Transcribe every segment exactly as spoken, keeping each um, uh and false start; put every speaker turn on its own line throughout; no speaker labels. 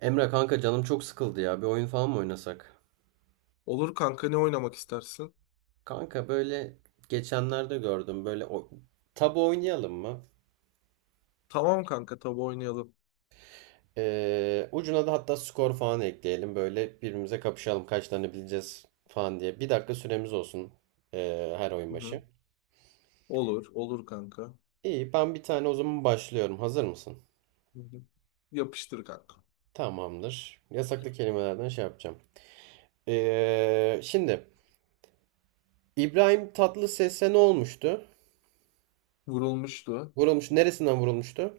Emre kanka, canım çok sıkıldı ya. Bir oyun falan mı oynasak?
Olur kanka, ne oynamak istersin?
Kanka böyle geçenlerde gördüm. Böyle o... tabu oynayalım mı?
Tamam kanka, tabii oynayalım.
Ee, ucuna da hatta skor falan ekleyelim. Böyle birbirimize kapışalım. Kaç tane bileceğiz falan diye. Bir dakika süremiz olsun ee, her oyun
Hı hı.
başı.
Olur, olur kanka.
İyi, ben bir tane o zaman başlıyorum. Hazır mısın?
Hı hı. Yapıştır kanka.
Tamamdır. Yasaklı kelimelerden şey yapacağım. Ee, şimdi İbrahim Tatlıses'e ne olmuştu?
Vurulmuştu
Vurulmuş. Neresinden vurulmuştu?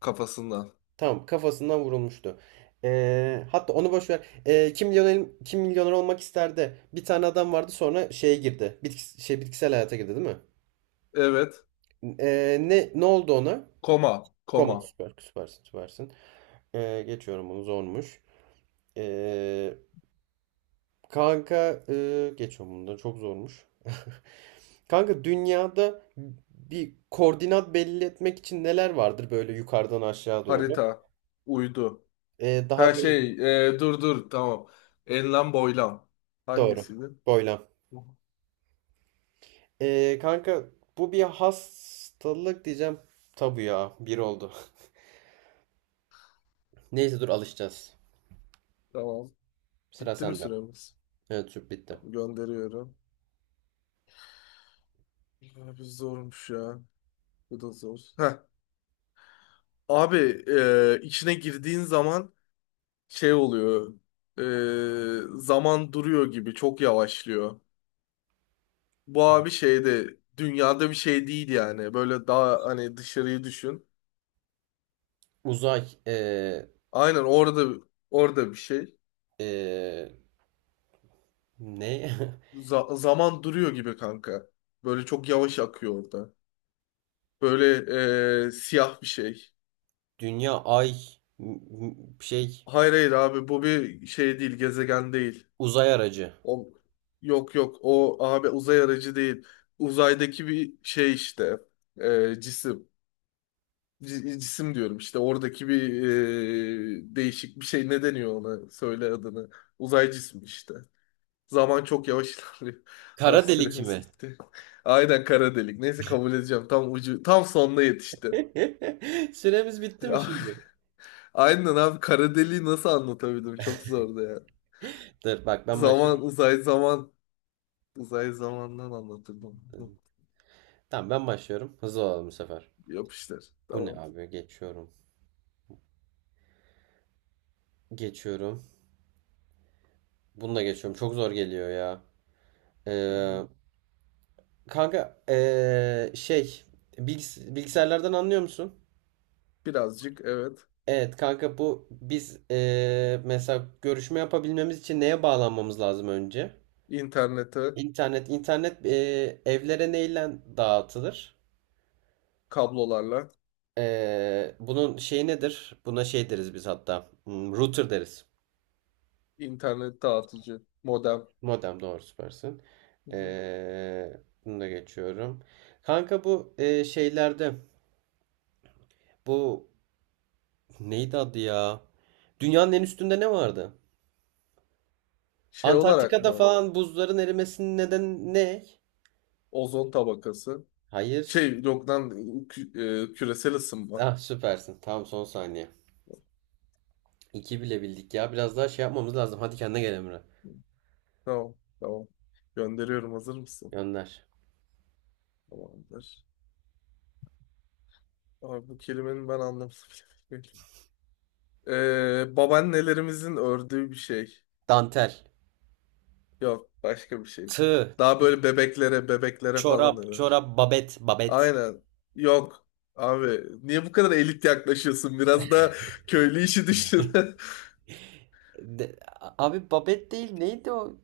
kafasından.
Tamam, kafasından vurulmuştu. Ee, hatta onu boş ver. Ee, kim milyoner, kim milyoner olmak isterdi? Bir tane adam vardı, sonra şeye girdi. Bitkis- şey bitkisel hayata girdi, değil mi?
Evet.
Ee, ne ne oldu ona?
Koma, koma.
Koma. Süper, süpersin, süpersin. Ee, geçiyorum bunu, zormuş. Ee, Kanka e, geçiyorum bunu, çok zormuş. Kanka, dünyada bir koordinat belli etmek için neler vardır böyle yukarıdan aşağı doğru?
Harita, uydu.
Ee, daha
Her
böyle,
şey, e, dur dur, tamam. Enlem boylam.
doğru.
Hangisiydi?
Boylam.
Hı.
Ee, kanka, bu bir hastalık diyeceğim. Tabu ya bir oldu. Neyse, dur alışacağız.
Tamam.
Sıra
Bitti mi
sende.
süremiz?
Evet, süp bitti.
Tamam, gönderiyorum. Abi zormuş ya. Bu da zor. Heh. Abi, e, içine girdiğin zaman şey oluyor. E, zaman duruyor gibi çok yavaşlıyor. Bu
Hı hı.
abi şeyde dünyada bir şey değil yani. Böyle daha hani dışarıyı düşün.
Uzay ee,
Aynen orada orada bir şey.
ee, ne?
Za- zaman duruyor gibi kanka. Böyle çok yavaş akıyor orada. Böyle e, siyah bir şey.
Dünya, ay, m- m- şey
Hayır, hayır, abi bu bir şey değil, gezegen değil.
uzay aracı.
O, yok, yok, o abi uzay aracı değil. Uzaydaki bir şey işte, e, cisim. C- cisim diyorum işte, oradaki bir e, değişik bir şey, ne deniyor ona, söyle adını, uzay cismi işte, zaman çok yavaş ilerliyor. Ha,
Kara delik
süremiz
mi?
bitti. Aynen, kara delik, neyse kabul edeceğim, tam ucu, tam sonuna yetişti.
Süremiz bitti mi şimdi?
Aynen abi, kara deliği nasıl anlatabildim, çok zordu ya.
Dur bak, ben
Zaman
başlıyorum.
uzay zaman uzay zamandan anlatırdım.
Tamam, ben başlıyorum. Hızlı olalım bu sefer.
Yapıştır,
Bu ne
tamam.
abi? Geçiyorum. Geçiyorum. Bunu da geçiyorum. Çok zor geliyor
Hı hı.
ya. Kanka, eee, şey bilgis- bilgisayarlardan anlıyor musun?
Birazcık, evet.
Evet kanka, bu biz eee, mesela görüşme yapabilmemiz için neye bağlanmamız lazım önce?
internete
İnternet internet eee, evlere neyle dağıtılır?
kablolarla.
Eee, bunun şeyi nedir? Buna şey deriz biz, hatta Hmm, router deriz.
İnternet dağıtıcı, modem.
Modem, doğru, süpersin.
Hı hı.
Eee bunu da geçiyorum. Kanka bu eee, şeylerde, bu neydi adı ya? Dünyanın en üstünde ne vardı?
Şey olarak
Antarktika'da
mı?
falan buzların erimesinin nedeni ne?
Ozon tabakası.
Hayır.
Şey yok lan, kü- e, küresel ısınma.
Ah, süpersin. Tamam, son saniye. İki bile bildik ya. Biraz daha şey yapmamız lazım. Hadi kendine gel, Emre.
Tamam, tamam. Gönderiyorum, hazır mısın?
Gönder.
Tamamdır. Abi, bu kelimenin ben anlamını bile bilmiyorum. Ee, babaannelerimizin ördüğü bir şey.
Dantel.
Yok, başka bir şey.
Tığ.
Daha
İp.
böyle bebeklere bebeklere falan
Çorap.
örer.
Çorap. Babet. Babet.
Aynen. Yok. Abi niye bu kadar elit yaklaşıyorsun? Biraz da köylü işi düşün.
De- Abi, babet değil. Neydi o?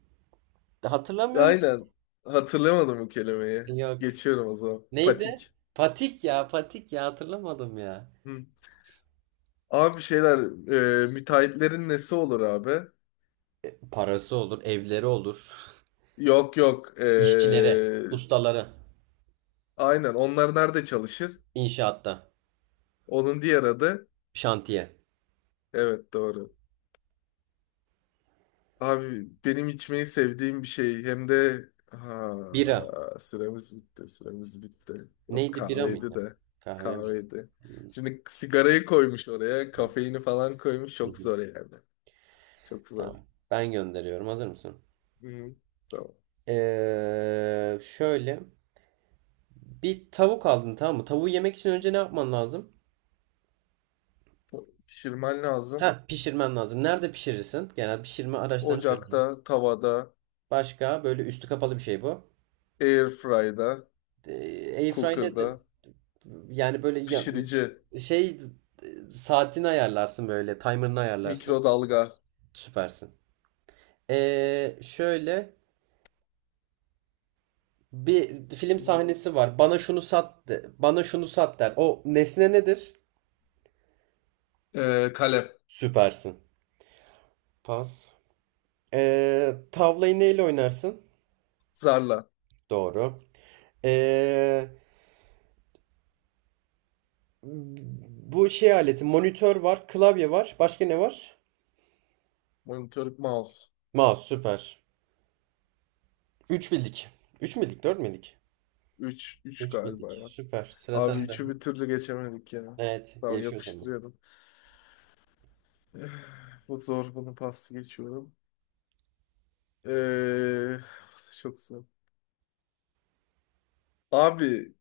Hatırlamıyorum ki.
Aynen. Hatırlamadım bu kelimeyi.
Yok.
Geçiyorum o zaman.
Neydi?
Patik.
Patik ya. Patik ya. Hatırlamadım ya.
Hı. Abi şeyler, e, müteahhitlerin nesi olur abi?
Parası olur. Evleri olur.
Yok, yok. E,
İşçilere. Ustaları.
aynen. Onlar nerede çalışır?
İnşaatta.
Onun diğer adı.
Şantiye.
Evet, doğru. Abi, benim içmeyi sevdiğim bir şey. Hem de, ha,
Bira.
süremiz bitti. Süremiz bitti. Yok,
Neydi, bira
kahveydi
mıydı?
de.
Kahve miydi?
Kahveydi.
Hmm,
Şimdi sigarayı koymuş oraya.
evet.
Kafeini falan koymuş.
Hı
Çok
hı.
zor yani. Çok zor.
Tamam. Ben gönderiyorum. Hazır mısın?
Hı. Tamam.
Ee, şöyle. Bir tavuk aldın, tamam mı? Tavuğu yemek için önce ne yapman lazım?
Pişirmen lazım.
Ha, pişirmen lazım. Nerede pişirirsin? Genel pişirme araçlarını
Ocakta,
söyleyeceğim.
tavada,
Başka, böyle üstü kapalı bir şey bu.
airfryda,
Ee, Airfry nedir?
cooker'da,
Yani böyle ya-
pişirici,
şey, e, saatini ayarlarsın böyle. Timer'ını ayarlarsın.
mikrodalga,
Süpersin. Ee, şöyle, bir film sahnesi var. Bana şunu sat de, bana şunu sat der. O nesne nedir?
e, kalem,
Süpersin. Pas. Ee, tavlayı neyle oynarsın?
zarla,
Doğru. Ee, Bu şey aleti, monitör var, klavye var. Başka ne var?
monitör, mouse.
Mouse, süper. Üç bildik. Üç bildik, dört bildik.
Üç, üç
Üç
galiba
bildik.
ya.
Süper. Sıra
Abi
sende.
üçü bir türlü geçemedik ya.
Evet,
Tamam,
gelişiyor zaman.
yapıştırıyorum. Eh, bu zor, bunu pas geçiyorum. Ee, Çok zor. Abi,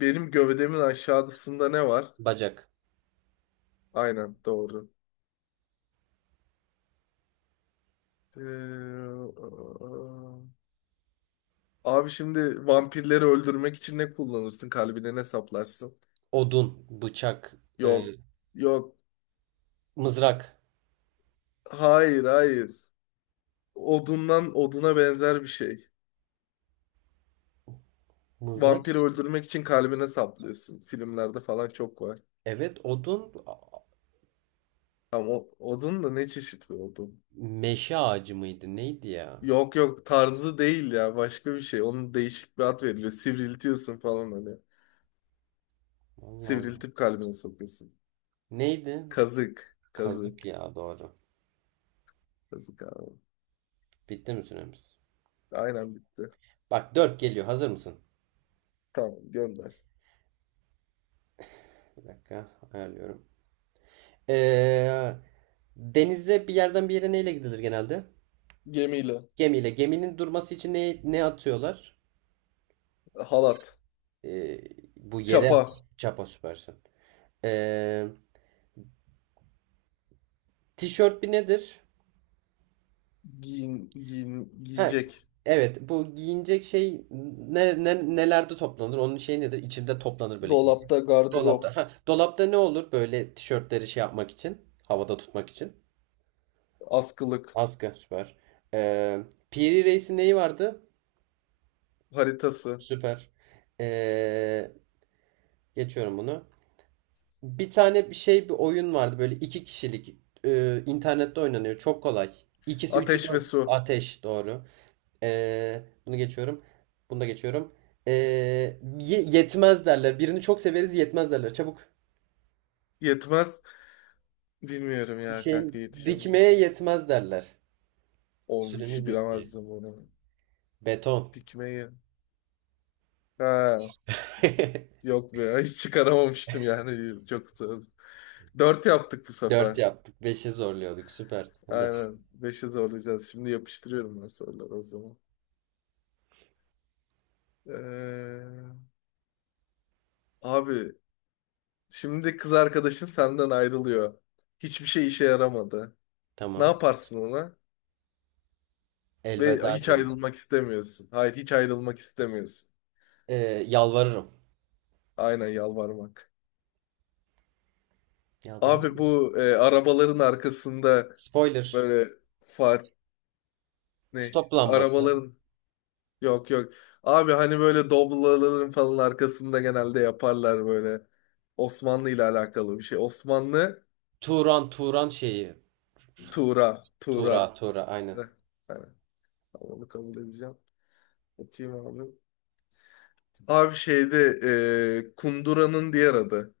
benim gövdemin aşağısında ne var?
Bacak,
Aynen, doğru. Ee, Abi, şimdi vampirleri öldürmek için ne kullanırsın? Kalbine ne saplarsın?
odun, bıçak, e,
Yok. Yok.
mızrak.
Hayır, hayır. Odundan oduna benzer bir şey.
Mızrak?
Vampiri öldürmek için kalbine saplıyorsun. Filmlerde falan çok var.
Evet, odun.
Ama o, odun da ne çeşit bir odun?
Meşe ağacı mıydı? Neydi ya?
Yok, yok, tarzı değil ya, başka bir şey. Onun değişik bir ad veriliyor. Sivriltiyorsun falan hani.
Allah Allah.
Sivriltip kalbine sokuyorsun.
Neydi?
Kazık.
Kazık
Kazık.
ya, doğru.
Kazık abi.
Bitti mi süremiz?
Aynen, bitti.
Bak, dört geliyor. Hazır mısın?
Tamam, gönder.
Bir dakika ayarlıyorum. Ee, Denize bir yerden bir yere neyle gidilir genelde?
Gemiyle.
Gemiyle. Geminin durması için ne, ne atıyorlar?
Halat.
Ee, Bu yere at.
Çapa.
Çapa, süpersin. Ee, Tişört bir nedir?
Giyin, giyin,
Ha,
giyecek.
evet, bu giyinecek şey ne, ne- nelerde toplanır? Onun şey nedir? İçinde toplanır böyle.
Dolapta gardırop,
Dolapta. Ha, dolapta ne olur böyle tişörtleri şey yapmak için? Havada tutmak için.
askılık,
Askı, süper. Ee, Piri Reis'in neyi vardı?
haritası,
Süper. Ee, Geçiyorum bunu. Bir tane bir şey, bir oyun vardı böyle iki kişilik. Ee, internette oynanıyor. Çok kolay. İkisi üçü
ateş ve
dört.
su.
Ateş, doğru. Ee, bunu geçiyorum. Bunu da geçiyorum. Ee, ye- Yetmez derler. Birini çok severiz, yetmez derler. Çabuk.
Yetmez. Bilmiyorum ya
Şey,
kanka, yetişemeyecek.
dikmeye yetmez derler.
O işi
Süremiz bitti.
bilemezdim bunu.
Beton.
Dikmeyi. Ha. Yok be, hiç çıkaramamıştım yani. Çok zor. Dört yaptık bu
Dört
sefer.
yaptık. Beşe zorluyorduk. Süper. Hadi.
Aynen. Beşe zorlayacağız. Şimdi yapıştırıyorum ben soruları o zaman. Ee, Abi, şimdi kız arkadaşın senden ayrılıyor. Hiçbir şey işe yaramadı. Ne
Tamam.
yaparsın ona? Ve
Elveda
hiç
derim.
ayrılmak istemiyorsun. Hayır, hiç ayrılmak istemiyorsun.
Ee, Yalvarırım.
Aynen, yalvarmak.
Yalvar.
Abi bu, e, arabaların arkasında
Spoiler.
böyle, fa ne?
Stop lambası.
Arabaların, yok, yok. Abi hani böyle Doblo'ların falan arkasında genelde yaparlar böyle. Osmanlı ile alakalı bir şey. Osmanlı.
Turan Turan şeyi.
Tuğra.
Tura
Tuğra.
Tura, aynen.
Heh, hani, tamam, onu kabul edeceğim. Okuyayım abi. Abi şeyde, e, kunduranın diğer adı.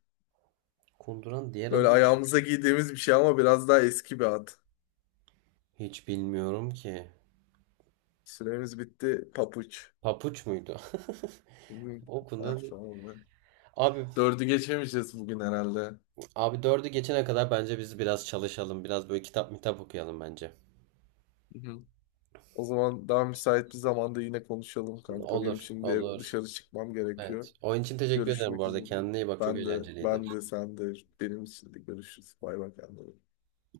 Kunduran diğer
Böyle
adı ne?
ayağımıza giydiğimiz bir şey ama biraz daha eski bir ad.
Hiç bilmiyorum ki.
Süremiz bitti. Papuç.
Papuç muydu?
Hı.
O kunduran
Ah,
değil.
oldu.
Abi
Dördü geçemeyeceğiz bugün herhalde.
abi dördü geçene kadar bence biz biraz çalışalım. Biraz böyle kitap mitap okuyalım bence.
Hı hı. O zaman daha müsait bir zamanda yine konuşalım kanka. Benim
Olur,
şimdi
olur.
dışarı çıkmam gerekiyor.
Evet. Oyun için teşekkür ederim bu
Görüşmek
arada.
üzere.
Kendine iyi bak. Çok
Ben de,
eğlenceliydi.
ben de, sen de. Benim için de görüşürüz. Bay bay kendine.